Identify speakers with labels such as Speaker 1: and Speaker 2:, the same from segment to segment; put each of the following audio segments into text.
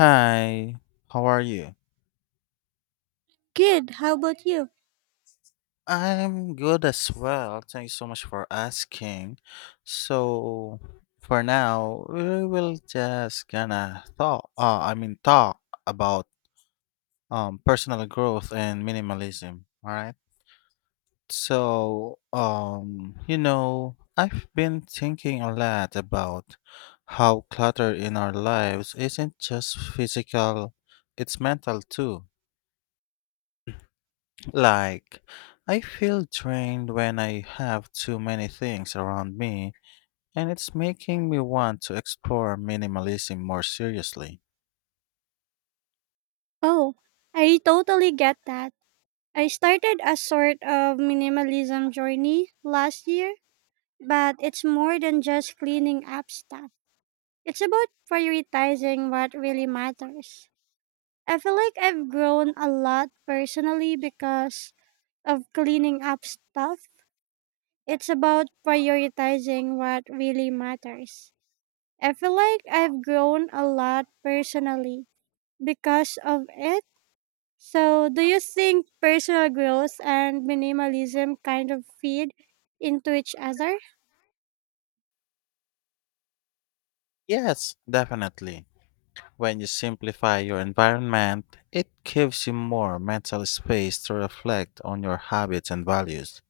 Speaker 1: Hi, how are you?
Speaker 2: Good. How about you?
Speaker 1: I'm good as well. Thanks so much for asking. So, for now, we will just gonna talk about personal growth and minimalism, all right? So, you know, I've been thinking a lot about how clutter in our lives isn't just physical, it's mental too. Like, I feel drained when I have too many things around me, and it's making me want to explore minimalism more seriously.
Speaker 2: Oh, I totally get that. I started a sort of minimalism journey last year, but it's more than just cleaning up stuff. It's about prioritizing what really matters. I feel like I've grown a lot personally because of cleaning up stuff. It's about prioritizing what really matters. I feel like I've grown a lot personally because of it. So, do you think personal growth and minimalism kind of feed into each other?
Speaker 1: Yes, definitely. When you simplify your environment, it gives you more mental space to reflect on your habits and values.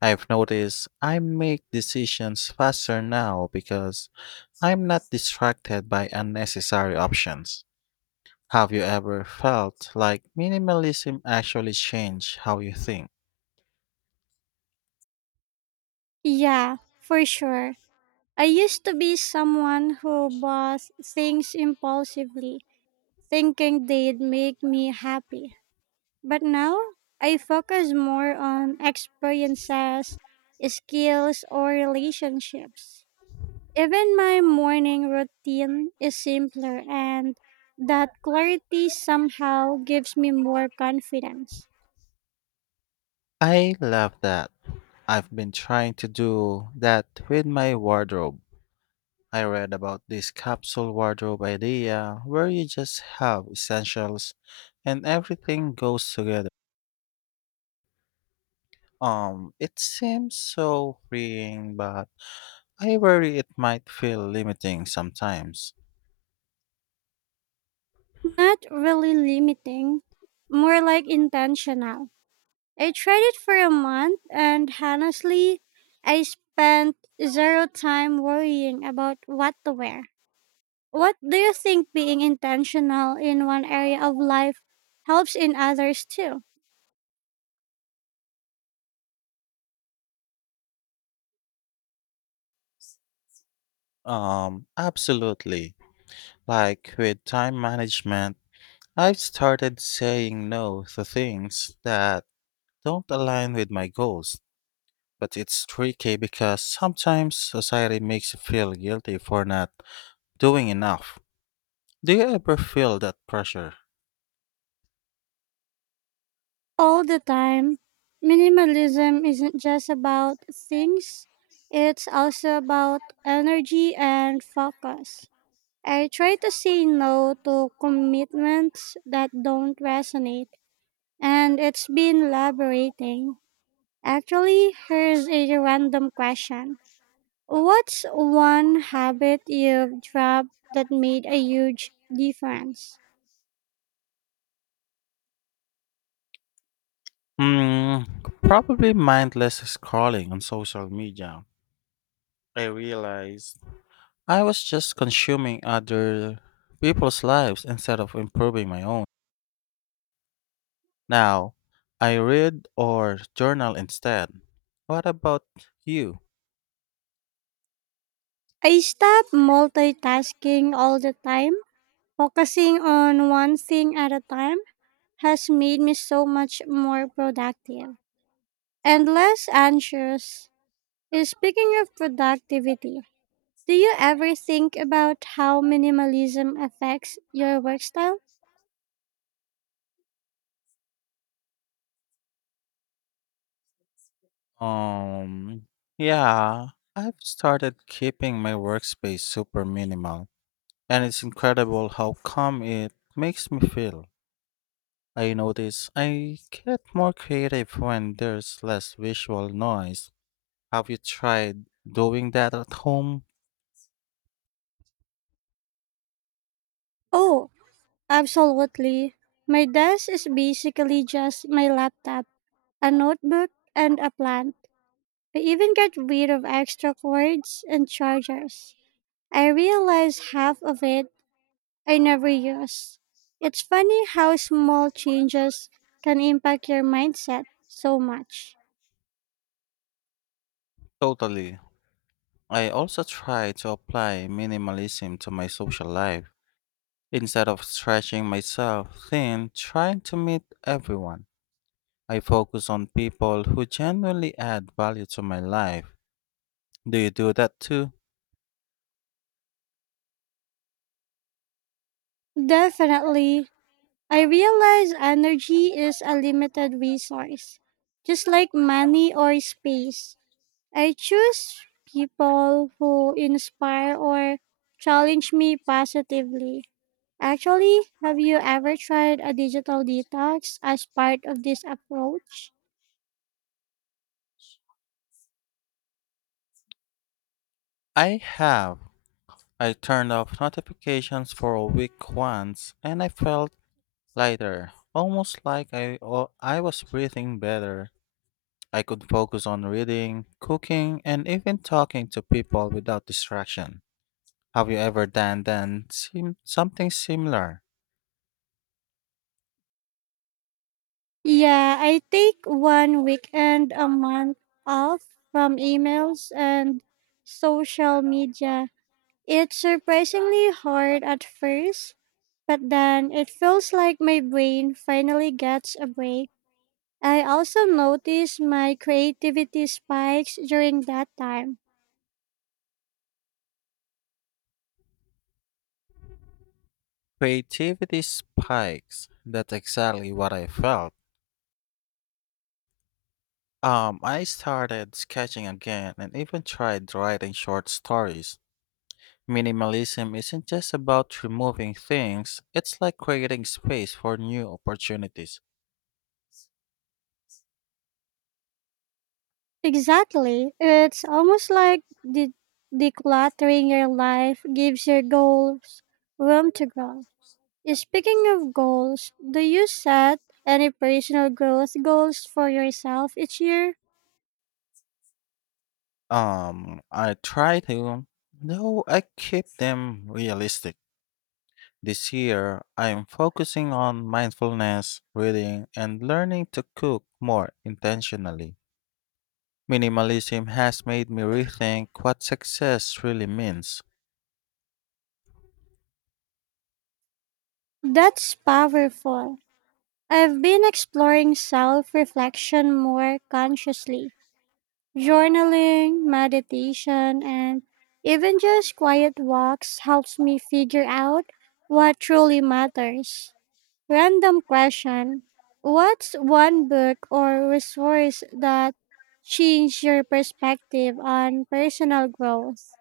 Speaker 1: I've noticed I make decisions faster now because I'm not distracted by unnecessary options. Have you ever felt like minimalism actually changed how you think?
Speaker 2: Yeah, for sure. I used to be someone who bought things impulsively, thinking they'd make me happy. But now, I focus more on experiences, skills, or relationships. Even my morning routine is simpler, and that clarity somehow gives me more confidence.
Speaker 1: I love that. I've been trying to do that with my wardrobe. I read about this capsule wardrobe idea where you just have essentials and everything goes together. It seems so freeing, but I worry it might feel limiting sometimes.
Speaker 2: Not really limiting, more like intentional. I tried it for a month, and honestly, I spent zero time worrying about what to wear. What do you think being intentional in one area of life helps in others too?
Speaker 1: Absolutely. Like with time management, I've started saying no to things that don't align with my goals, but it's tricky because sometimes society makes you feel guilty for not doing enough. Do you ever feel that pressure?
Speaker 2: All the time. Minimalism isn't just about things, it's also about energy and focus. I try to say no to commitments that don't resonate, and it's been liberating. Actually, here's a random question. What's one habit you've dropped that made a huge difference?
Speaker 1: Hmm, probably mindless scrolling on social media. I realized I was just consuming other people's lives instead of improving my own. Now, I read or journal instead. What about you?
Speaker 2: I stop multitasking all the time. Focusing on one thing at a time has made me so much more productive and less anxious. Speaking of productivity, do you ever think about how minimalism affects your work style?
Speaker 1: Um, yeah, I've started keeping my workspace super minimal, and it's incredible how calm it makes me feel. I notice I get more creative when there's less visual noise. Have you tried doing that at home?
Speaker 2: Oh, absolutely. My desk is basically just my laptop, a notebook, and a plant. I even get rid of extra cords and chargers. I realize half of it I never use. It's funny how small changes can impact your mindset so much.
Speaker 1: Totally. I also try to apply minimalism to my social life. Instead of stretching myself thin, trying to meet everyone, I focus on people who genuinely add value to my life. Do you do that too?
Speaker 2: Definitely, I realize energy is a limited resource, just like money or space. I choose people who inspire or challenge me positively. Actually, have you ever tried a digital detox as part of this approach?
Speaker 1: I have. I turned off notifications for a week once and I felt lighter, almost like I was breathing better. I could focus on reading, cooking, and even talking to people without distraction. Have you ever done something similar?
Speaker 2: Yeah, I take one weekend a month off from emails and social media. It's surprisingly hard at first, but then it feels like my brain finally gets a break. I also notice my creativity spikes during that time.
Speaker 1: Creativity spikes. That's exactly what I felt. I started sketching again and even tried writing short stories. Minimalism isn't just about removing things, it's like creating space for new opportunities.
Speaker 2: Exactly. It's almost like decluttering your life gives your goals room to grow. Yeah, speaking of goals, do you set any personal growth goals for yourself each year?
Speaker 1: I try to, though I keep them realistic. This year, I am focusing on mindfulness, reading, and learning to cook more intentionally. Minimalism has made me rethink what success really means.
Speaker 2: That's powerful. I've been exploring self reflection more consciously, journaling, meditation, and even just quiet walks helps me figure out what truly matters. Random question. What's one book or resource that changed your perspective on personal growth?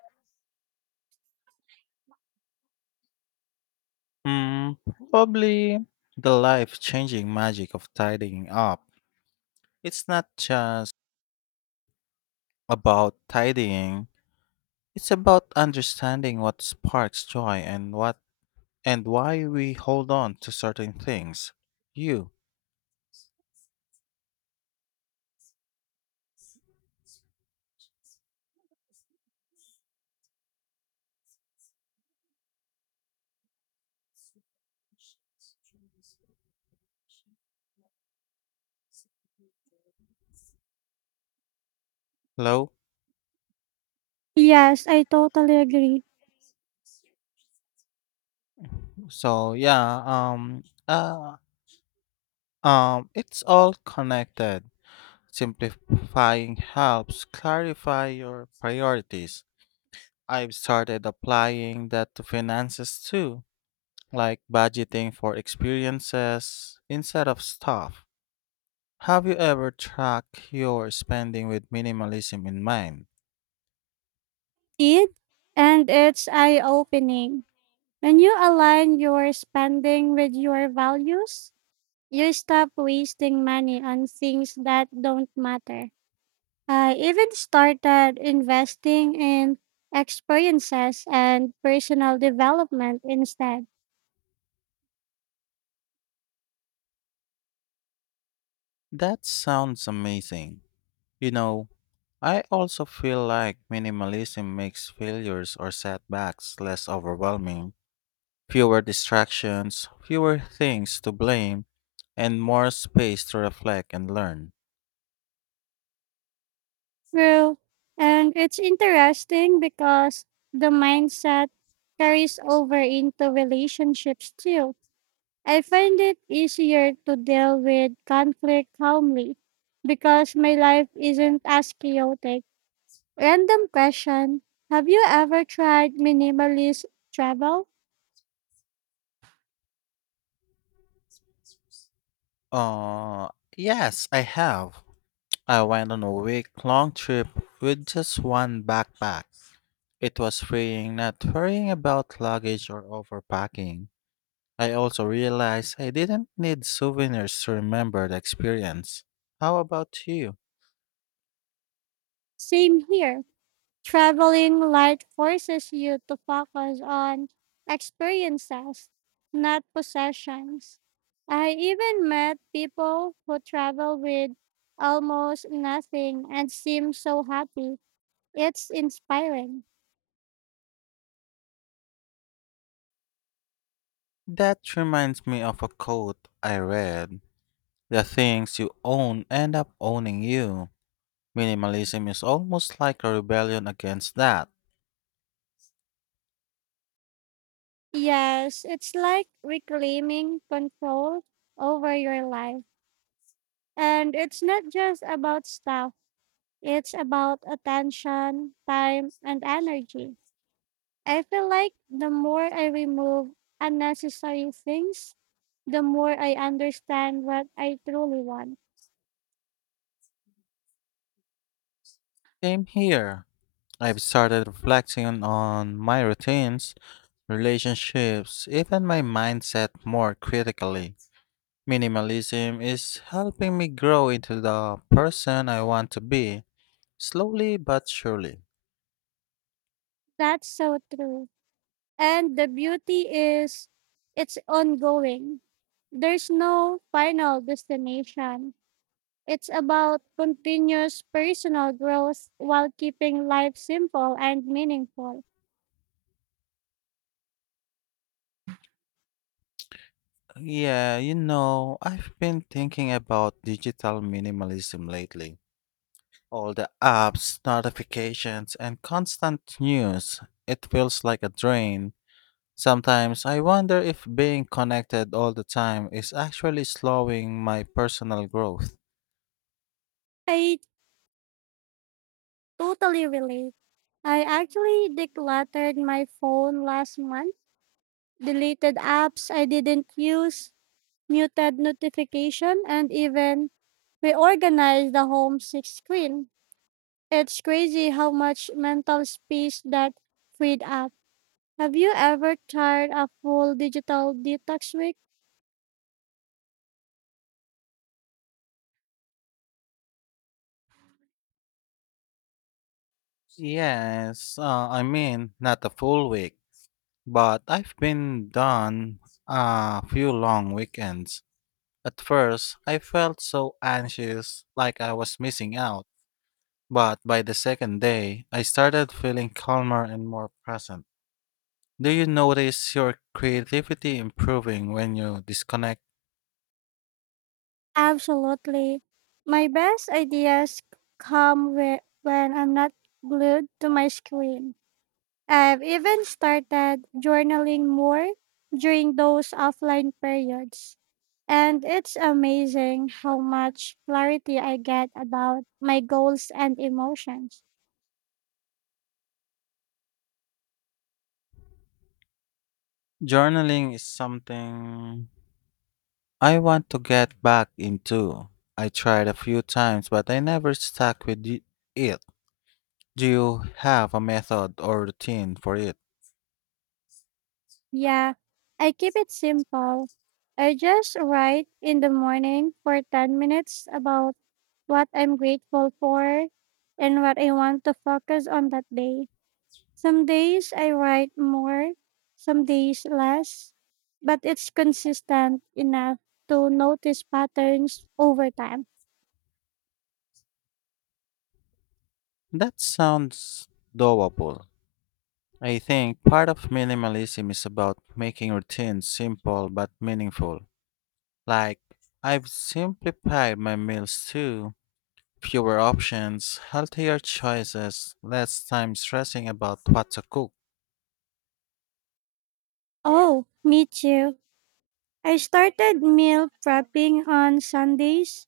Speaker 1: Hmm, probably the life changing magic of tidying up. It's not just about tidying, it's about understanding what sparks joy and what and why we hold on to certain things. You, hello?
Speaker 2: Yes, I totally agree.
Speaker 1: So yeah, it's all connected. Simplifying helps clarify your priorities. I've started applying that to finances too, like budgeting for experiences instead of stuff. Have you ever tracked your spending with minimalism in mind?
Speaker 2: It and it's eye opening. When you align your spending with your values, you stop wasting money on things that don't matter. I even started investing in experiences and personal development instead.
Speaker 1: That sounds amazing. You know, I also feel like minimalism makes failures or setbacks less overwhelming. Fewer distractions, fewer things to blame, and more space to reflect and learn.
Speaker 2: True. And it's interesting because the mindset carries over into relationships too. I find it easier to deal with conflict calmly because my life isn't as chaotic. Random question. Have you ever tried minimalist travel?
Speaker 1: Uh, yes, I have. I went on a week long trip with just one backpack. It was freeing not worrying about luggage or overpacking. I also realized I didn't need souvenirs to remember the experience. How about you?
Speaker 2: Same here. Traveling light forces you to focus on experiences, not possessions. I even met people who travel with almost nothing and seem so happy. It's inspiring.
Speaker 1: That reminds me of a quote I read. The things you own end up owning you. Minimalism is almost like a rebellion against that.
Speaker 2: Yes, it's like reclaiming control over your life. And it's not just about stuff, it's about attention, time, and energy. I feel like the more I remove unnecessary things, the more I understand what I truly want.
Speaker 1: Same here. I've started reflecting on my routines, relationships, even my mindset more critically. Minimalism is helping me grow into the person I want to be, slowly but surely.
Speaker 2: That's so true. And the beauty is it's ongoing. There's no final destination. It's about continuous personal growth while keeping life simple and meaningful.
Speaker 1: Yeah, you know, I've been thinking about digital minimalism lately. All the apps, notifications, and constant news. It feels like a drain. Sometimes I wonder if being connected all the time is actually slowing my personal growth.
Speaker 2: I totally relate. I actually decluttered my phone last month, deleted apps I didn't use, muted notification, and even reorganized the home six screen. It's crazy how much mental space that freed up. Have you ever tried a full digital detox week?
Speaker 1: Yes, not a full week, but I've been done a few long weekends. At first, I felt so anxious, like I was missing out. But by the second day, I started feeling calmer and more present. Do you notice your creativity improving when you disconnect?
Speaker 2: Absolutely. My best ideas come when I'm not glued to my screen. I've even started journaling more during those offline periods. And it's amazing how much clarity I get about my goals and emotions.
Speaker 1: Journaling is something I want to get back into. I tried a few times, but I never stuck with it. Do you have a method or routine for it?
Speaker 2: Yeah, I keep it simple. I just write in the morning for 10 minutes about what I'm grateful for and what I want to focus on that day. Some days I write more, some days less, but it's consistent enough to notice patterns over time.
Speaker 1: That sounds doable. I think part of minimalism is about making routines simple but meaningful. Like, I've simplified my meals too. Fewer options, healthier choices, less time stressing about what to cook.
Speaker 2: Oh, me too. I started meal prepping on Sundays,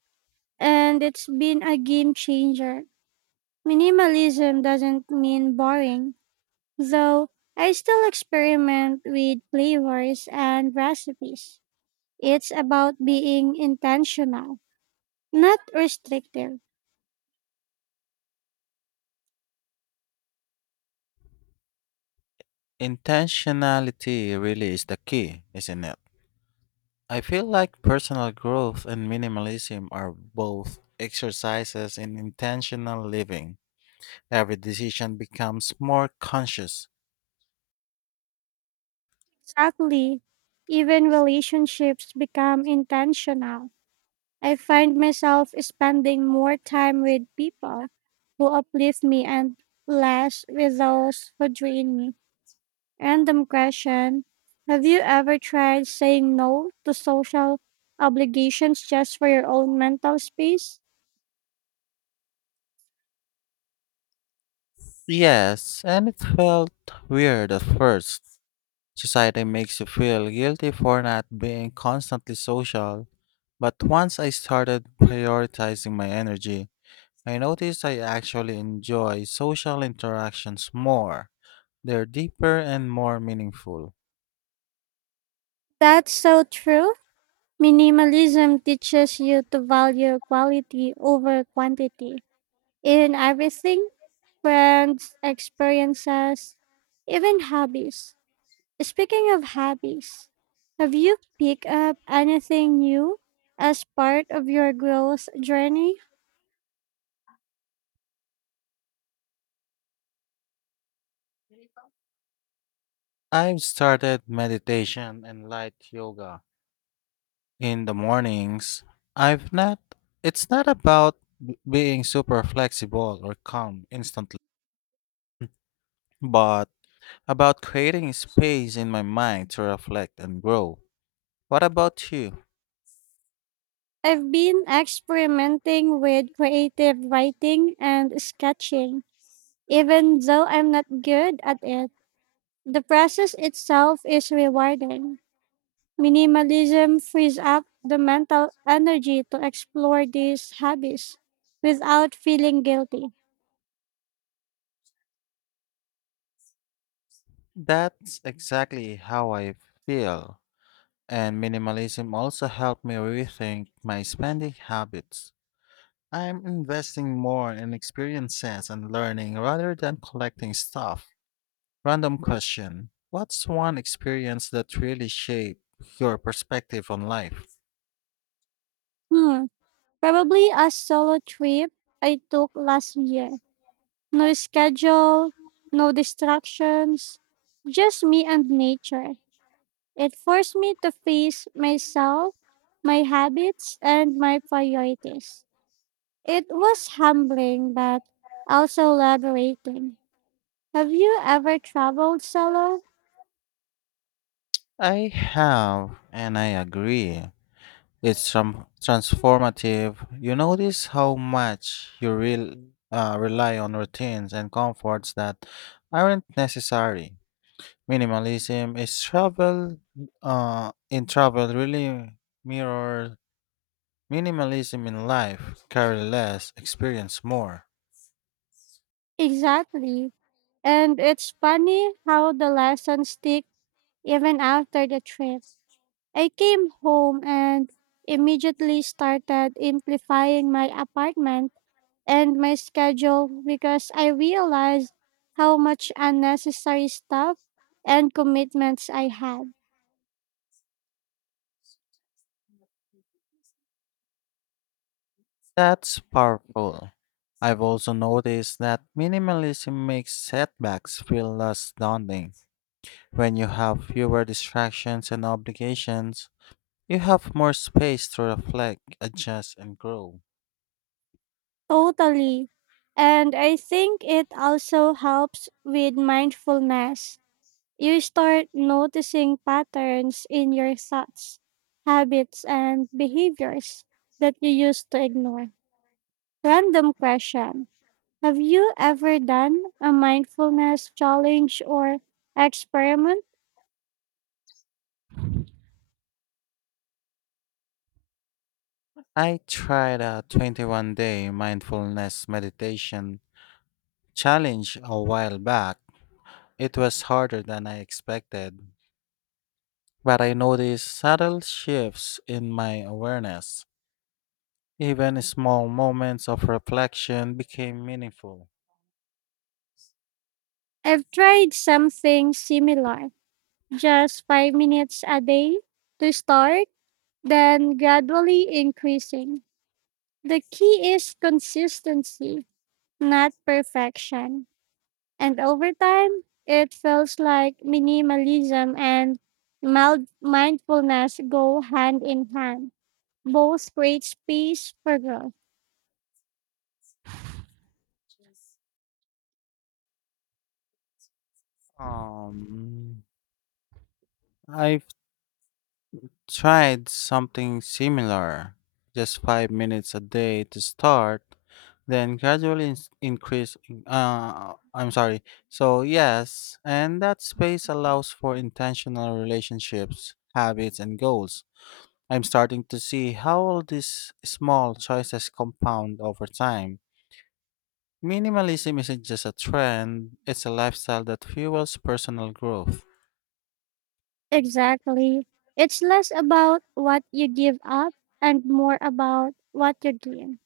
Speaker 2: and it's been a game changer. Minimalism doesn't mean boring, though I still experiment with flavors and recipes. It's about being intentional, not restrictive.
Speaker 1: Intentionality really is the key, isn't it? I feel like personal growth and minimalism are both exercises in intentional living. Every decision becomes more conscious.
Speaker 2: Exactly. Even relationships become intentional. I find myself spending more time with people who uplift me and less with those who drain me. Random question. Have you ever tried saying no to social obligations just for your own mental space?
Speaker 1: Yes, and it felt weird at first. Society makes you feel guilty for not being constantly social, but once I started prioritizing my energy, I noticed I actually enjoy social interactions more. They're deeper and more meaningful.
Speaker 2: That's so true. Minimalism teaches you to value quality over quantity in everything: friends, experiences, even hobbies. Speaking of hobbies, have you picked up anything new as part of your growth journey?
Speaker 1: I've started meditation and light yoga in the mornings. I've not, it's not about being super flexible or calm instantly, but about creating space in my mind to reflect and grow. What about you?
Speaker 2: I've been experimenting with creative writing and sketching, even though I'm not good at it. The process itself is rewarding. Minimalism frees up the mental energy to explore these hobbies without feeling guilty.
Speaker 1: That's exactly how I feel. And minimalism also helped me rethink my spending habits. I'm investing more in experiences and learning rather than collecting stuff. Random question. What's one experience that really shaped your perspective on life?
Speaker 2: Hmm, probably a solo trip I took last year. No schedule, no distractions, just me and nature. It forced me to face myself, my habits, and my priorities. It was humbling but also liberating. Have you ever traveled solo?
Speaker 1: I have, and I agree. It's some transformative. You notice how much you real rely on routines and comforts that aren't necessary. Minimalism is travel. In travel, really mirror minimalism in life. Carry less, experience more.
Speaker 2: Exactly. And it's funny how the lessons stick even after the trip. I came home and immediately started amplifying my apartment and my schedule because I realized how much unnecessary stuff and commitments I had.
Speaker 1: That's powerful. I've also noticed that minimalism makes setbacks feel less daunting. When you have fewer distractions and obligations, you have more space to reflect, adjust, and grow.
Speaker 2: Totally. And I think it also helps with mindfulness. You start noticing patterns in your thoughts, habits, and behaviors that you used to ignore. Random question. Have you ever done a mindfulness challenge or experiment?
Speaker 1: I tried a 21-day mindfulness meditation challenge a while back. It was harder than I expected, but I noticed subtle shifts in my awareness. Even small moments of reflection became meaningful.
Speaker 2: I've tried something similar, just 5 minutes a day to start, then gradually increasing. The key is consistency, not perfection. And over time, it feels like minimalism and mild mindfulness go hand in hand. Both create space for growth.
Speaker 1: Um, I've tried something similar, just 5 minutes a day to start, then gradually increase. I'm sorry. So, yes, and that space allows for intentional relationships, habits, and goals. I'm starting to see how all these small choices compound over time. Minimalism isn't just a trend, it's a lifestyle that fuels personal growth.
Speaker 2: Exactly. It's less about what you give up and more about what you give: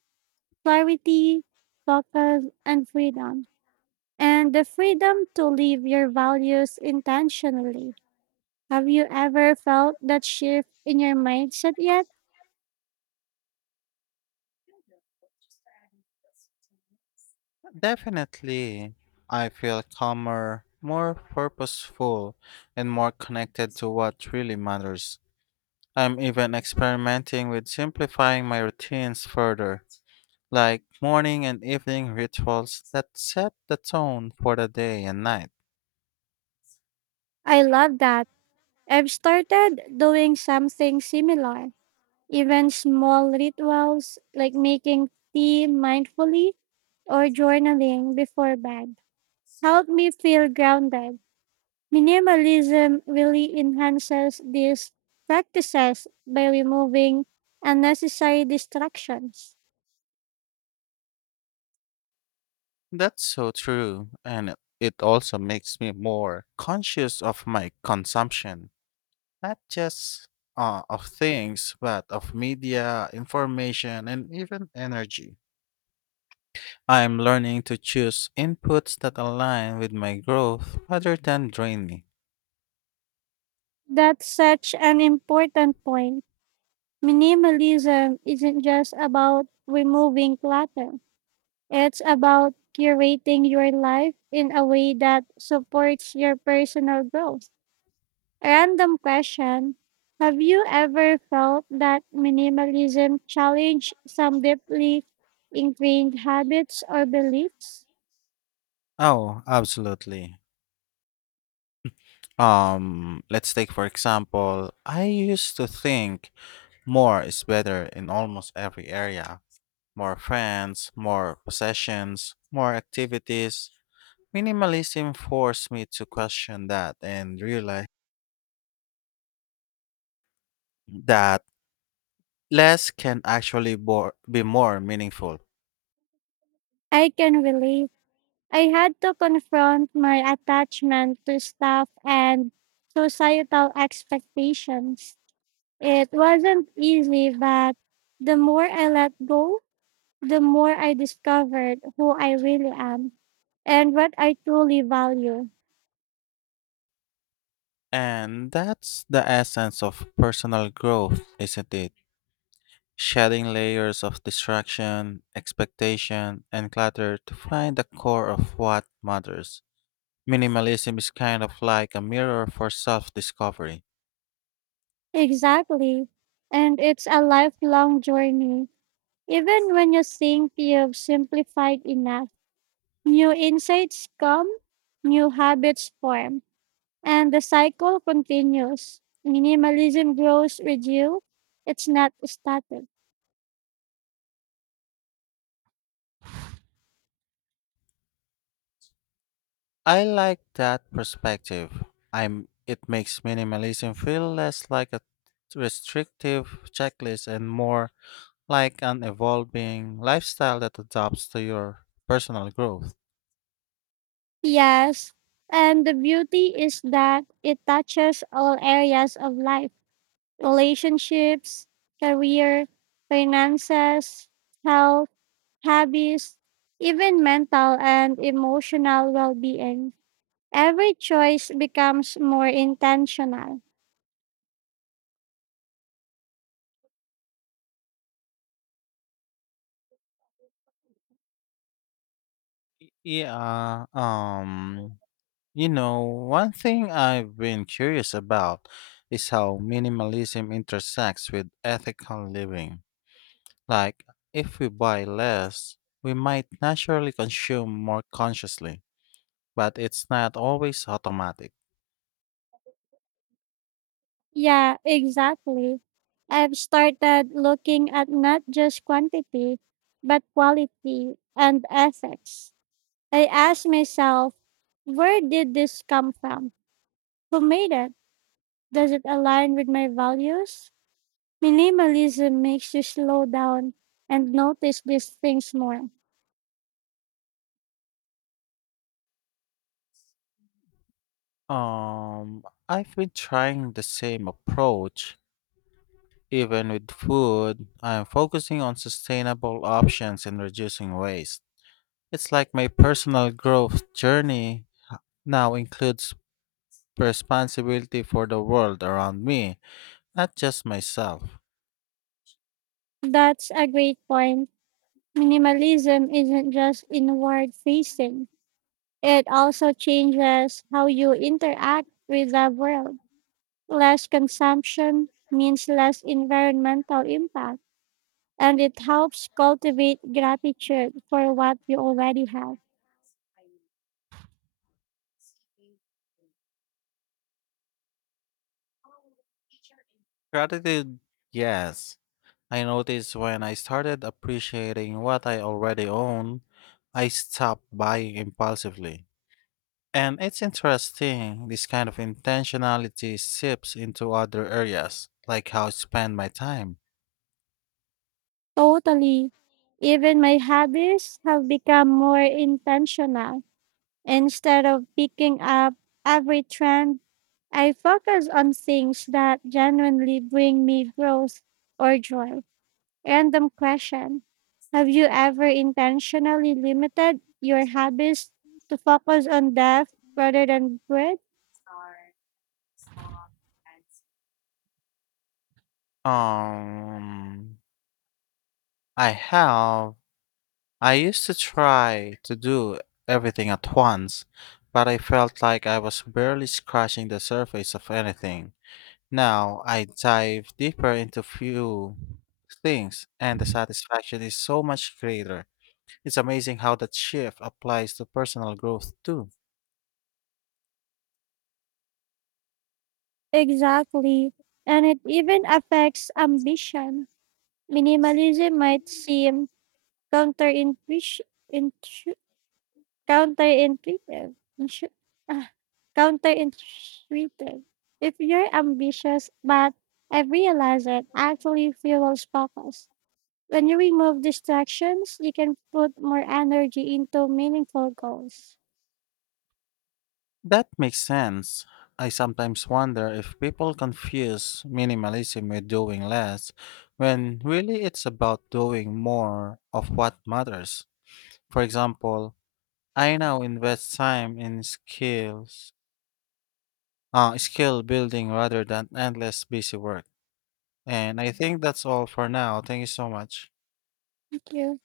Speaker 2: clarity, focus, and freedom. And the freedom to live your values intentionally. Have you ever felt that shift in your mindset yet?
Speaker 1: Definitely, I feel calmer, more purposeful, and more connected to what really matters. I'm even experimenting with simplifying my routines further, like morning and evening rituals that set the tone for the day and night.
Speaker 2: I love that. I've started doing something similar. Even small rituals like making tea mindfully or journaling before bed help me feel grounded. Minimalism really enhances these practices by removing unnecessary distractions.
Speaker 1: That's so true, and it also makes me more conscious of my consumption. Not just of things, but of media, information, and even energy. I'm learning to choose inputs that align with my growth rather than drain me.
Speaker 2: That's such an important point. Minimalism isn't just about removing clutter, it's about curating your life in a way that supports your personal growth. Random question. Have you ever felt that minimalism challenged some deeply ingrained habits or beliefs?
Speaker 1: Oh, absolutely. Let's take for example, I used to think more is better in almost every area. More friends, more possessions, more activities. Minimalism forced me to question that and realize that less can actually be more meaningful.
Speaker 2: I can relate. I had to confront my attachment to stuff and societal expectations. It wasn't easy, but the more I let go, the more I discovered who I really am and what I truly value.
Speaker 1: And that's the essence of personal growth, isn't it? Shedding layers of distraction, expectation, and clutter to find the core of what matters. Minimalism is kind of like a mirror for self discovery.
Speaker 2: Exactly. And it's a lifelong journey. Even when you think you've simplified enough, new insights come, new habits form, and the cycle continues. Minimalism grows with you, it's not static.
Speaker 1: I like that perspective. It makes minimalism feel less like a restrictive checklist and more like an evolving lifestyle that adapts to your personal growth.
Speaker 2: Yes. And the beauty is that it touches all areas of life: relationships, career, finances, health habits, even mental and emotional well being. Every choice becomes more intentional.
Speaker 1: Yeah, you know, one thing I've been curious about is how minimalism intersects with ethical living. Like, if we buy less, we might naturally consume more consciously, but it's not always automatic.
Speaker 2: Yeah, exactly. I've started looking at not just quantity, but quality and ethics. I ask myself, where did this come from? Who made it? Does it align with my values? Minimalism makes you slow down and notice these things more.
Speaker 1: I've been trying the same approach. Even with food, I am focusing on sustainable options and reducing waste. It's like my personal growth journey now includes responsibility for the world around me, not just myself.
Speaker 2: That's a great point. Minimalism isn't just inward facing, it also changes how you interact with the world. Less consumption means less environmental impact, and it helps cultivate gratitude for what you already have.
Speaker 1: Gratitude, yes. I noticed when I started appreciating what I already own, I stopped buying impulsively. And it's interesting, this kind of intentionality seeps into other areas, like how I spend my time.
Speaker 2: Totally. Even my hobbies have become more intentional. Instead of picking up every trend, I focus on things that genuinely bring me growth or joy. Random question. Have you ever intentionally limited your habits to focus on depth rather than breadth?
Speaker 1: Um, I have. I used to try to do everything at once, but I felt like I was barely scratching the surface of anything. Now I dive deeper into few things, and the satisfaction is so much greater. It's amazing how that shift applies to personal growth too.
Speaker 2: Exactly. And it even affects ambition. Minimalism might seem counterintuitive, intu- counterintuitive, ah, counterintuitive. If you're ambitious, but I realize it actually fuels focus. When you remove distractions, you can put more energy into meaningful goals.
Speaker 1: That makes sense. I sometimes wonder if people confuse minimalism with doing less, when really it's about doing more of what matters. For example, I now invest time in skill building rather than endless busy work. And I think that's all for now. Thank you so much.
Speaker 2: Thank you.